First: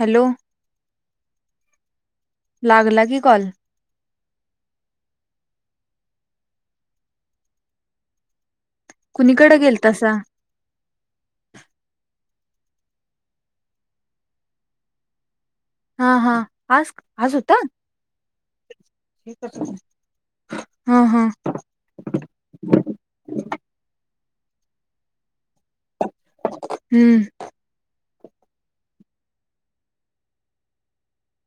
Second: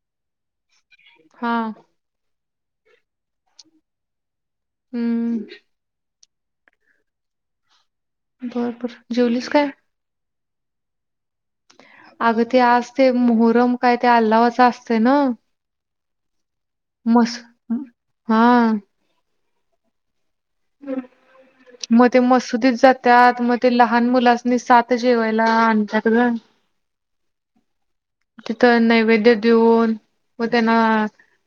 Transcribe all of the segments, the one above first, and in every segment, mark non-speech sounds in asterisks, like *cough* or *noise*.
Hello. हा. लागला की कॉल हम्म. बरोपर जेवलीस कुणीकडे काय? गेल तसा अग ते आज, ते मोहरम काय ते अल्लावाच असते ना? हा हा. आज, आज मस होता? हा हा हा मग ते मशिदीत जातात. मग ते लहान मुलास्नी सात जेवाय- ला आणतात. हम्म तिथं नैवेद्य देऊन- मग त्यांना.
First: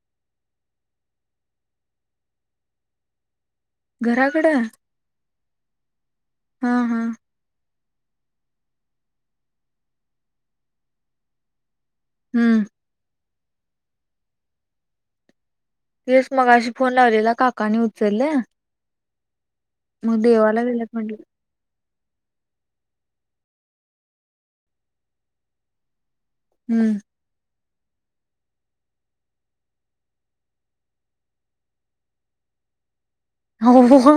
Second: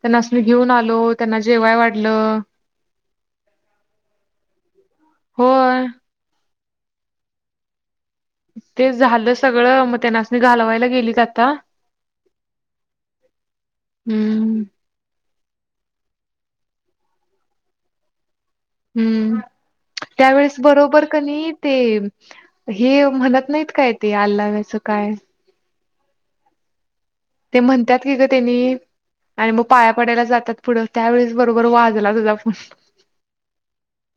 त्यांना मी घेऊन आलो त्यांना जेवाय वाढलं- *inaudible* घराकडं? होय. हा हां. ते झालं सगळं. मग त्यानासनी घालवायला गेलीत आत्ता - हम्म. हम्म. तेच मगाशी फोन लावलेला. काकांनी उचलल. हम्म. त्यावेेळेस गेल्यात बरोबर म्हटलं कनी ते- हे म्हणत नाहीत काय, ते अल्ला वचं काय? - हम्म. ते म्हणतात की ग त्यानी- आणि मग पाया पडायला जातात पुढं. त्यावेेळेस बरोबर वाजला तुझा फोन. हो हो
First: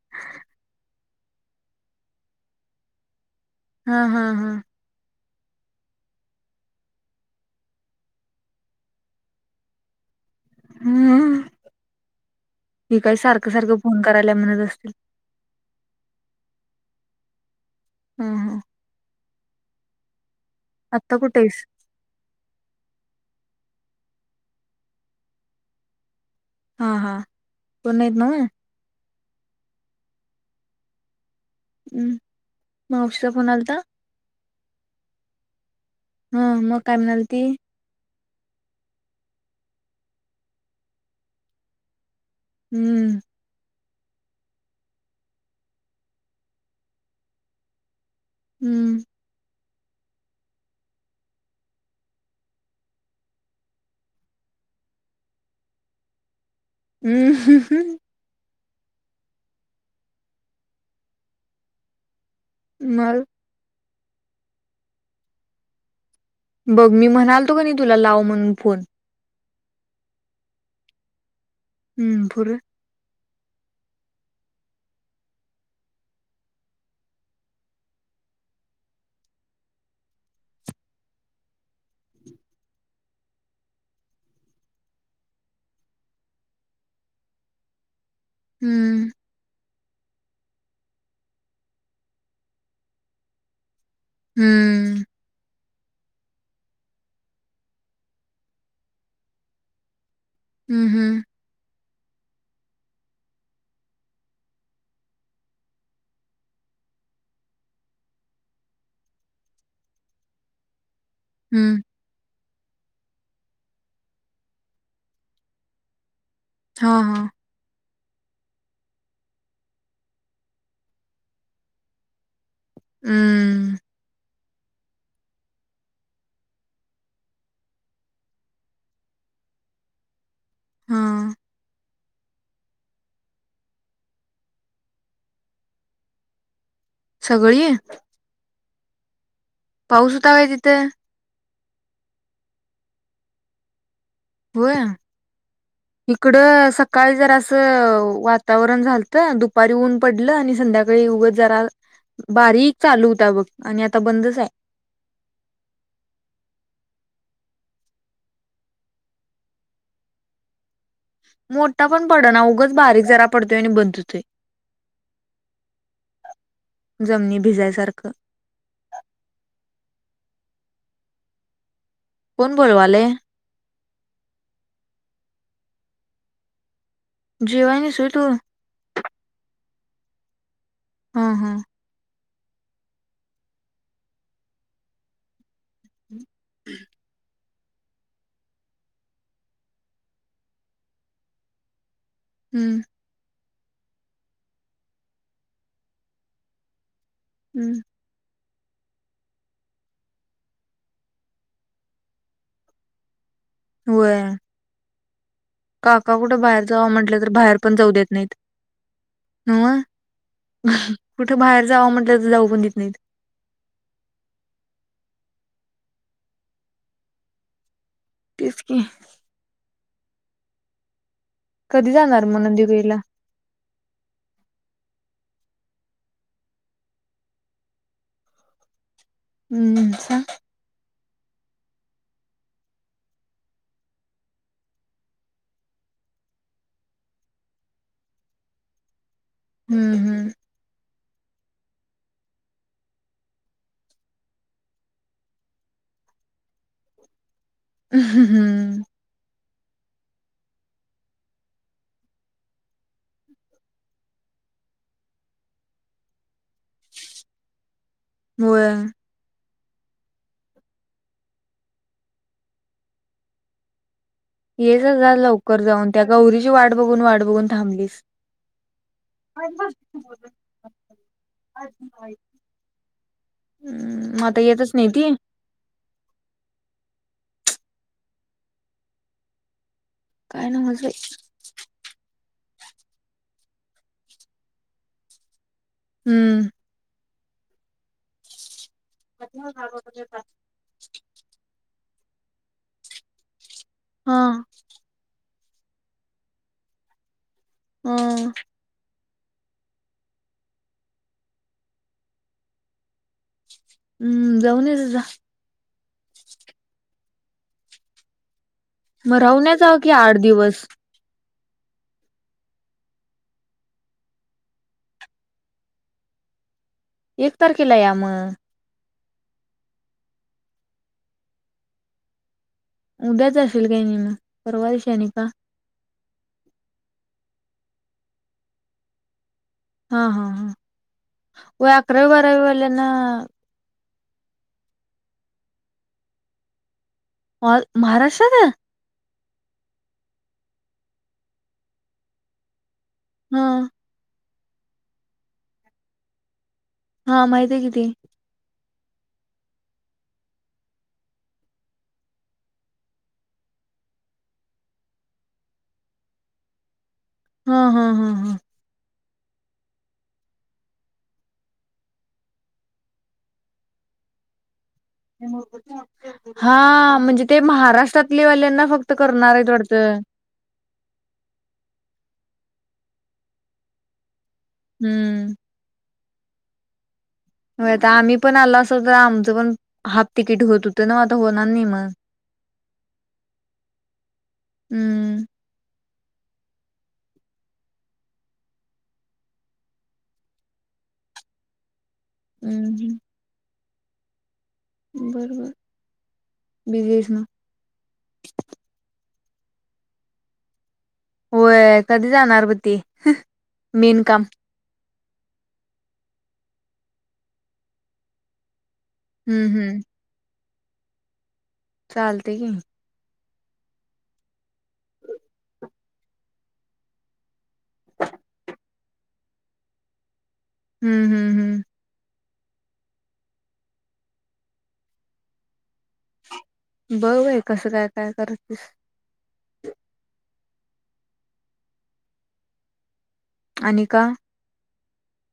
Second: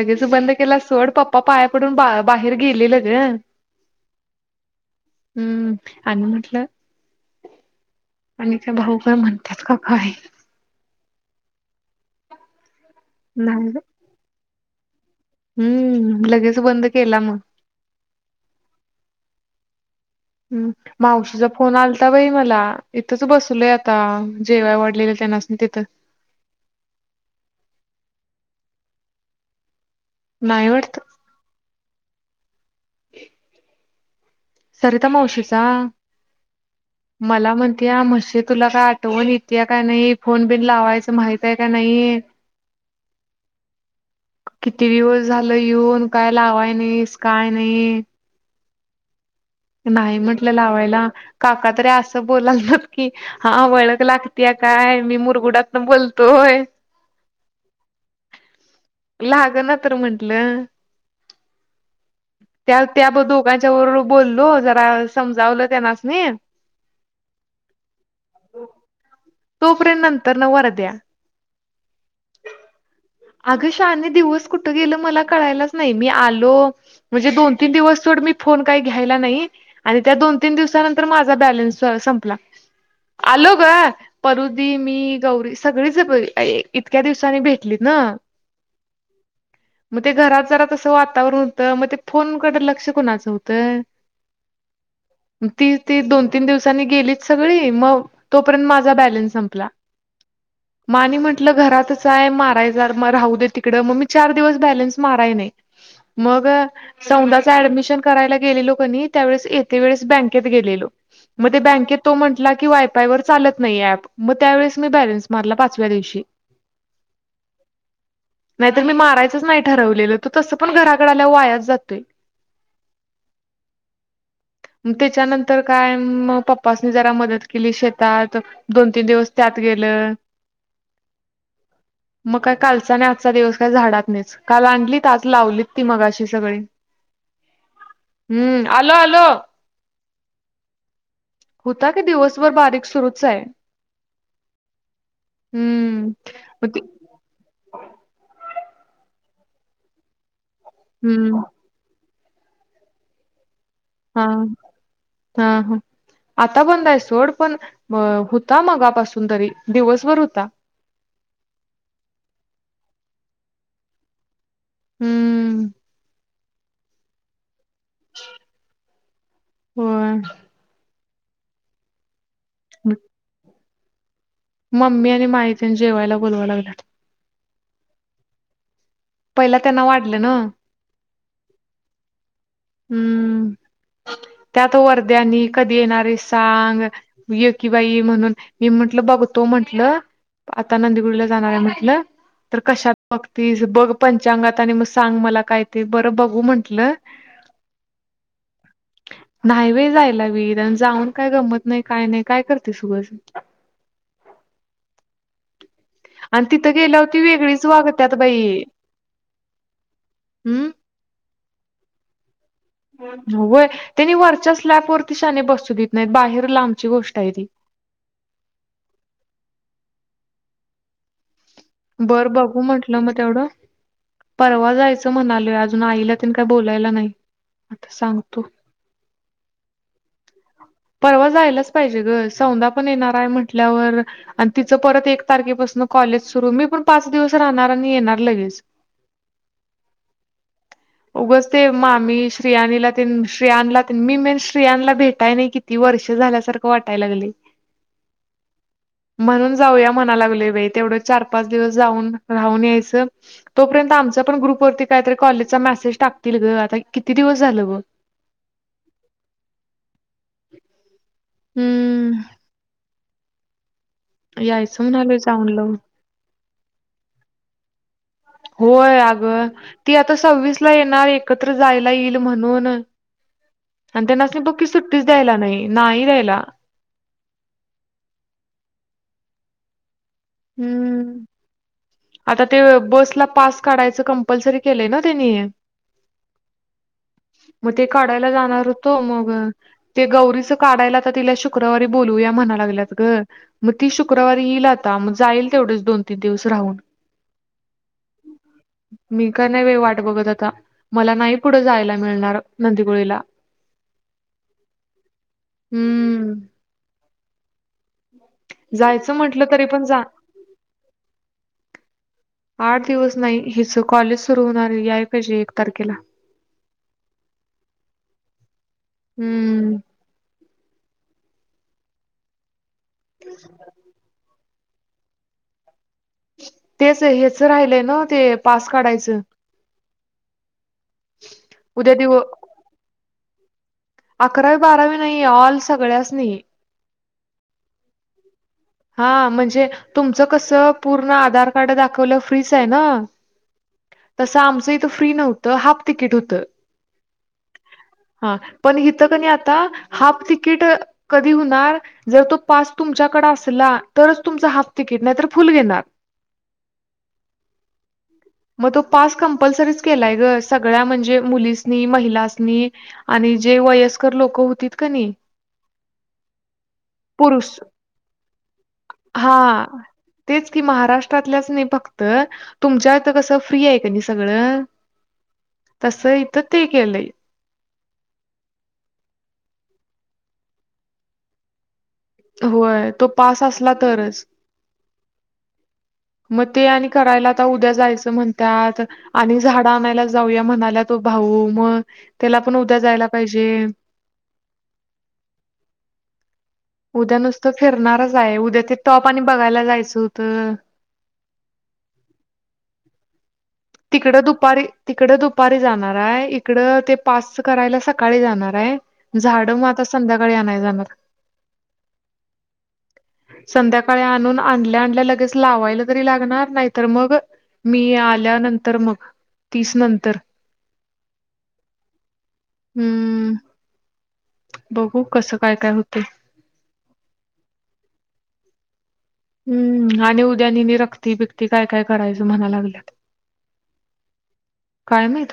लगेच बंद केला. सोड, पप्पा पाया पडून बा बाहेर गेलेल ग. हा हा हा. हम्म. आणि म्हटलं. आणि त्या भाऊ काय म्हणतात का काय? हम्म. मी काही सारखं नाही सारखं फोन करायला म्हणत असत- हम्म. लगेच बंद केला मग. हम् हम. हम्. आत्ता कुठे मावशीचा आहेस फोन आलता बाई मला. इथंच बसलोय आता. जेवाय वाढलेलं त्यांनाच मी तिथं. हा हा. पुण्यात नव्ह? नाही वाटत. हुं. मावशीचा फोन आलता? सरिता मावशीचा... ह मग काय म्हणाल ती मला म्हणतेया म्हशी- तुला काय आठवण येतेय का नाही? फोन बिन लावायचं माहित आहे का नाही? हुं. किती दिवस झालं येऊन, काय लावाय नाहीस, काय नाही. हुं.. नाही म्हटलं लावायला. काका तरी असं बोलय ल्यात की हा वळख लागतिया - काय मी, मुरगुडातन बोलतोय. हम्म हम् हम्. लागना तर म्हंटलं- त्या त्या मग दोघांच्या बरोबर बोललो. जरा समजावलं त्यानास- बघ मी म्हणालतो की नाही तुला? लाव म्हणून फोन. तोपर्यंत नंतर न वरद्या. हुं.. पुढं? अग शाने दिवस कुठ गेलं मला कळायलाच नाही मी आलो म्हणजे दोन तीन दिवस सोड मी फोन काही घ्यायला नाही आणि त्या दोन तीन दिवसानंतर माझा बॅलन्स संपला. आलो ग परुधी, मी, गौरी सगळीच बाई इतक्या दिवसांनी भेटलीत ना हुं. मग ते घरात जरा तसं वातावरण होतं मग ते फोनकड लक्ष कोणाचं होतं? हुं.. ती ती दोन तीन दिवसांनी गेलीत सगळी मग तोपर्यंत माझा बॅलन्स संपला हुं.. हुं आपलं घरातच हाय मारायच मग राहू दे तिकड मग मी चार दिवस बॅलन्स माराय नाही मग सौंदाचे ऍडमिशन करायला गेलेलो कनाही त्यावेळेस येते वेळेस बँकेत गेलेलो मग ते हम्म बँकेत तो म्हटला की वायफाय वर चालत नाही ऍप मग त्यावेळेस मी बॅलन्स मारला पाचव्या दिवशी हा हा नाहीत मी मारायचंच नाही ठरवलेलं त तसं पण घराकड आल्यावर वायाच जातोय हुं त्याच्यानंतर काय मग पप्पाासनी जरा मदत केली शेतात दोन तीन दिवस त्यात गेल लं हा मग काय कालचा नी आजचा दिवस काय झाडातनीच काल आणलीत, आज लावलीत ती मगाशी सगळी सगळी ह आलो आलो. पाऊस होता काय तिथे होता की दिवसभर बारीक सुरूच आहे. होय हम्म. मग इकडं ते- सकाळी जरसा वाता वातावरण झालत दुपारी ऊन पडलं आणि संध्याकाळी उगच हम्म जरा बारीक चालू होता बघ आणि आता हा बंदच आहे हा हा आता बंद आहे सोड पण होता मगापासून तरी दिवसभर होता. मोठा पण पडना, उगच बारीक जरा पडतोय आणि बंद होतोय हुं.. जमनी भिजायसारखं होय कोण बोलवालय? मम्मी आणि माई तेन जेवायला बोलवा लागल्यात. जेवाय नाहीस व्हय तू पहिला त्यांना वाढलं ना हम हम् हम्म त्यात वरध्यानी कधी येणारे सांग कि बाई म्हणून मी म्हटलं बघ तो म्हंटलं आता नंदीगुडीला जाणार आहे म्हंटलं तर हम्म कशात बघती बघ पंचांगात आणि मग सांग मला काय ते बरं बघू म्हंटलं हम्म नाही व जायला वीर आणि जाऊन काय गमत नाही काय नाही काय करते सुबस हो काका कुठं आणि बाहेर तिथं जावं गेल्यावर म्हंटलं ती तर बाहेर वेगळीच पण जाऊ देत वागत्यात नाहीत न हम्य तर जाऊ पण देत नाहीत त्यांनी वरच्या स्लॅप वरती बसू देत नाहीत बाहेर लांबची गोष्ट आहे ती तस क कधी जाणार बरं मग बघू नंदीबईला म्हटलं मग तेवढं परवा जायचं म्हणाल अजून आईला तनी काय बोलायला नाही आता सांगतो हम्छ परवा जायलाच पाहिजे ग सौदा पण येणार आहे म्हटल्यावर आणि तिचं परत एक तारखेपासून कॉलेज सुरू मी पण पाच दिवस राहणार आणि येणार लगेच हम्म हम्म उगच ते मामी श्रियाणीला श्रियांला मी मेन श्रियांला भेटाय नाही किती वर्ष झाल्यासारखं वाटायाला लागली ह् हम्म म्हणून जाऊन यावं म्हणते चार पाच दिवस राहून ऊन र तो पर्यंत आराम पण ग्रुप वरती काहीतरी कॉलेजचा मेसेज टाकतील ग आता किती दिवस झालं ग हो हम्म यायचं येजा म्हणालोय लवकर लावून. जाऊन त्या गौरीची वाट बघून वाट बघून थांबलीस होय अगं ती हम्म आता सव्वीस ला येणार एकत्र जायला येईल म्हणून आणि त्यांना मग अस आता बकी येतच नाही सुट्टीच ती द्यायला नाही नाही द्यायला काय ना म्हझय हम्म आता ते बसला पास काढायचं कंपल्सरी केलंय ना त्यांनी हम्म मग ते काढायला जाणार होतो मग ते गौरीच काढायला आता तिला शुक्रवारी बोलूया म्हणा लाग ग मग ती हा शुक्रवारी येईल आता मग जाईल तेवढेच दोन तीन दिवस राहून हम मी का नाही वे वाट बघत आता मला नाही पुढं जायला मिळणार नंदीपुळीला हम्म जाऊन यचझ हम्म जायचं म्हटलं तरी मरवण्याचा जाऊ पण की जा आठ दिवस आठ दिवस नाही हिच कॉलेज सुरू होणारी याय पाहिजे एक तारखेला एक तारखेला या मग हम्म उद्याच असेल काय नि परवाय शाणी का तेच हेच राहिलय ना ते पास काढायचं हा हा हा व उद्या आकरावी दिव वारवी वला ना अकरावी बारावी नाही ऑल सगळ्यास नाही महाराष्ट्रचा हा म्हणजे तुमचं कसं पूर्ण आधार कार्ड दाखवलं फ्रीच आहे ना हम तसं आमचं इथं फ्री नव्हतं हाफ तिकीट होतं हा माहित आहे कि ते हा पण इथं का नाही आता हाफ तिकीट कधी होणार जर तो पास तुमच्याकडे असेल जूनला ला तरच तुमच हाफ तिकट नाही तर फुल घेणार हा हा हम हम मग तो पास कंपल्सरी केलाय ग सगळ म्हणजे मुलीसनी महिलासनी आणि जे वयस्कर वयस्कर लोक होती हा म्हणजे ते पुरुष महाराष्ट्रात हा तेच कि महाराष्ट्रातल्याच नाही फक्त तुमच्या इथ कस फ्री आहे कि नाही सगळं हम्म तस इथ ते केलंय होय आता आम्ही पण आलो असो तर आमचं पण हाफ तिकीट होत होतं ना आता होणार नाही मग होय तो पास असला तरच हम्म मग ते आणि करायला आता उद्या जायचं म्हणतात आणि झाडं आणायला जाऊया म्हणाल्या त भाऊ मग त्याला पण उद्या जायला पाहिजे. बरो बर. उद्या नुसतं फिरणारच आहे उद्या ते टॉप आणि बघायला जायचं होतं. होय कधी जाणार मग ती तिकड दुपारी. तिकड दुपारी जाणार आहे इकडं ते पास करायला सकाळी जाणार आहे. हम्म झाड मग हम्म आता संध्याकाळी आणय जाणार. चालते की संध्याकाळी आणून आणल्या आणल्या लगेच लावायला तरी लागणार नाहीत मग मी आल्यानंतर मग तीस नंतर हम्म हम्म हम्म. हम्म. बघू कसं काय काय होत. बघ बाय कसं काय काय करतीस. हम्म आणि उद्या नि रक्ती बिकती काय काय करायचं म्हणा लागल्यात. आणि का? काय माहित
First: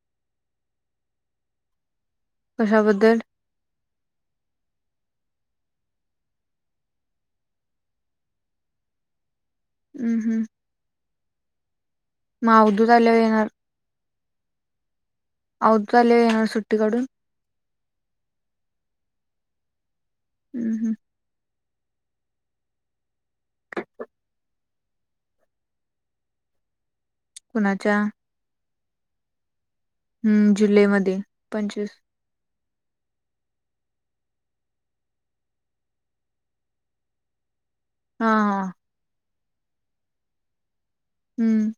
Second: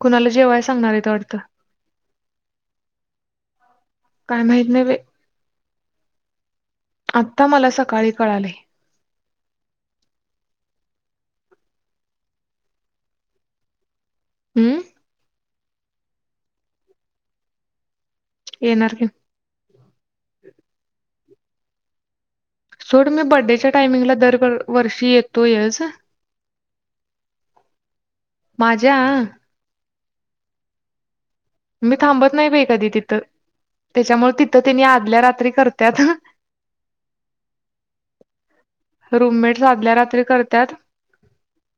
कुणाला जेवाय सांगणार आहे वाटत. कशाबद्दल? काय माहित नाही बाई. आता मला सकाळी कळाले. हम्म हम्म. माऊली झाल्यावर येणार. हम्म. आवदूत आल्यावर येणार सुट्टीकडून येणारकि हम्म हम्म. सोड मी बर्थडेच्या टाइमिंग ला दरवर्षी येतोयच. कुणाच्या? माझ्या हम्म जुलैमध्ये पंचवीस मी थांबत नाही बाई. कधी तिथं त्याच्यामुळे तिथं त्यांनी आदल्या रात्री करतात. हा हा. आधल्या रात्री करतात. हम्म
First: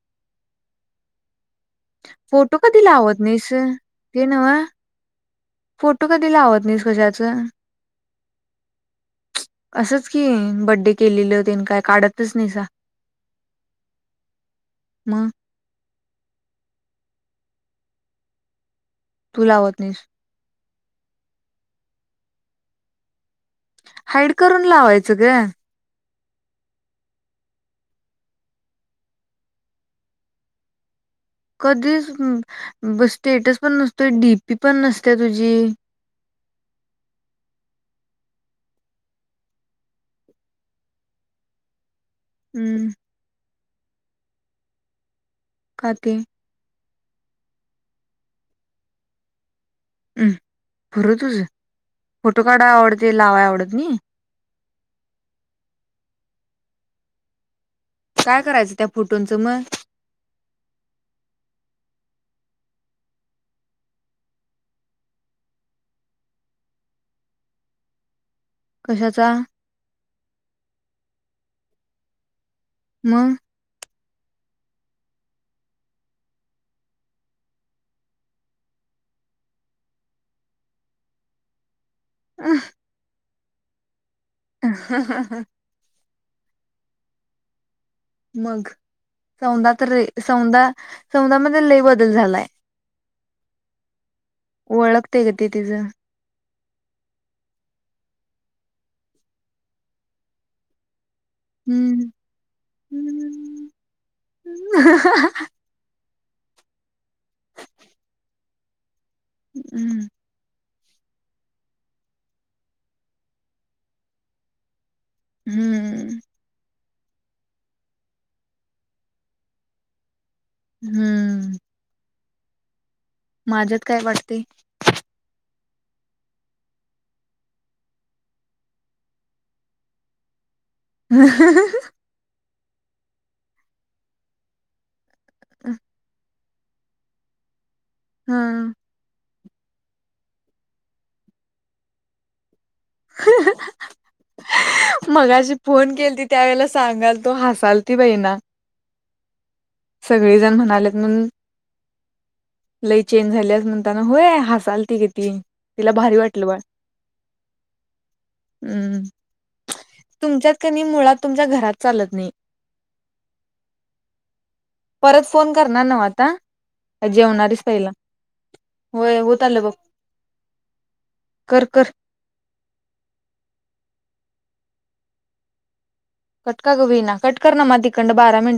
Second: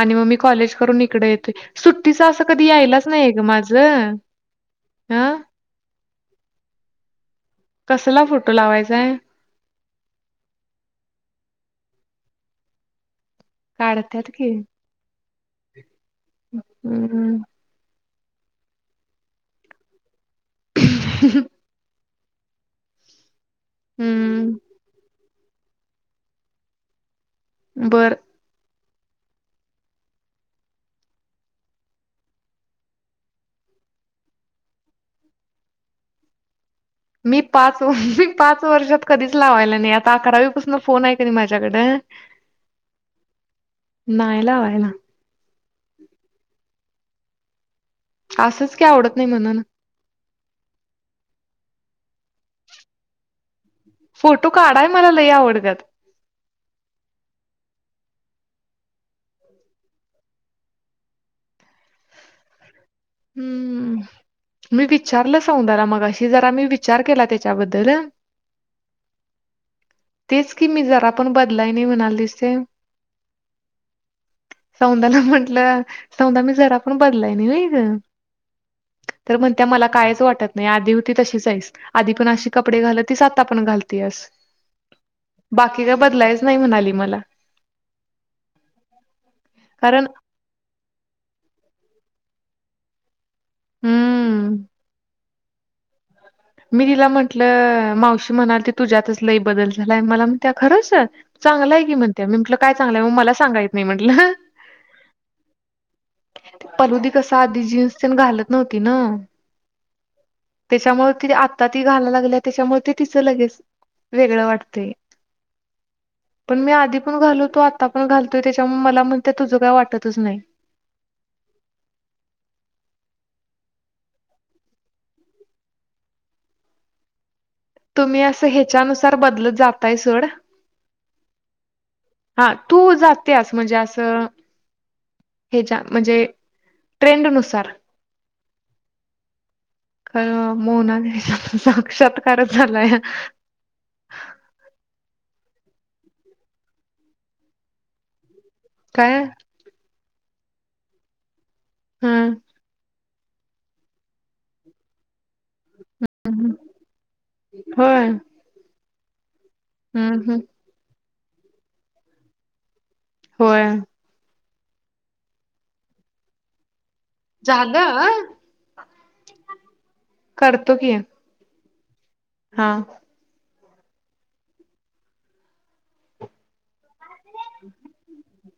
आणि मग मी कॉलेज करून इकडे येतोयकि सुट्टीच असं फोटो कधी यायलाच लावत नाही ग नाहीस माझं. ते नव्ह. हं फोटो कधी लावत नाहीस कजाच कसला फोटो लावायचाय असंच की बड्डे केलेलंते काय काढतच नाहीसा. काढतत की *inaudible* हम्म. तू लावत नाहीस. *inaudible* हाईड हम्म करून लावायचं ग. बरं. कधीच स्टेटस पण नसतो डीपी पण नसते तुझी. मी पाच मी पाच वर्षात कधीच लावायला नाही आता अकरावीपासून फोन आहे का नाही माझ्याकड हम्म. नाहीय लावाय ना. ते. असंच की आवडत नाही म्हणून ह पूर तुझ फोटो काढाय आवडते लावाय आवडत नाही काय मला लई आवडत्यात काय करायचं त्या फुटोंचं मग हम्म मी विचारलं सौदाला मग अशी जरा मी विचार केला त्याच्याबद्दल कशाचा तेच कि मी जरा पण बदलाय नाही म्हणाल दिसते मग सौदाला म्हंटलं सौदा मी जरा पण तर म्हणत मला कायच वाटत नाही आधी होती तशीच आहेस आधी पण अशी कपडे घाल तीच आता पण घालती अस हा, हा, हा बदलायच नाही म्हणाली मला मग सौदा तर कारण सौदा मध्ये लई बद झालाय हम्म ओळखते का ते तिच मी तिला म्हंटलं मावशी म्हणाल त तुझ्यातच लय बदल झालाय मला म्हणतिया खरंच चांगलं आहे की हम्म म्हणत मी म्हटल काय चांगलंय मग मला हम्म सांगायत नाही म्हंटलं ते परहदी कस आधी जीन्स पण घालत नव्हती ना हम्म त्याच्यामुळे ति आता ती घायला लागली त्याच्यामुळे ते तिचं लगेच वेगळं वाटतंय हम्म पण मी आधी ण घालतो आता पण घालतोय त्याच्या मला म्हणते तुझं काय वाटतच नाही हम्म माझ्यात काय वाटतय तुम्ही असं ह्याच्यानुसार बदलत जातय सोड ह हा तू जातेस म्हणजे असं हेच्या हम्म म्हणजे ट्रेंडनुसार हम्म का मोना घ साक्षातकार मगाज फोन केल त त्यावेेळेला सांगाल तो हसाल ती बाईना काय सगळेजण म्हणालेत मून हम्म लाई चेंज झालीस म्हणता ना होय हासालती ग ती तिला भारी वाटलं बा होय हम्म हम्म हम्म तुमच्यात क नई मुळात तुमच्या घरात चालत नाही होय परत फोन करणार नव्ह आता जेवणारीच पहिला झालं होय होत आलं बघ करतो की कर, कर हा कटका कवी ना कटकर ना म तिकंड बारा मिनटं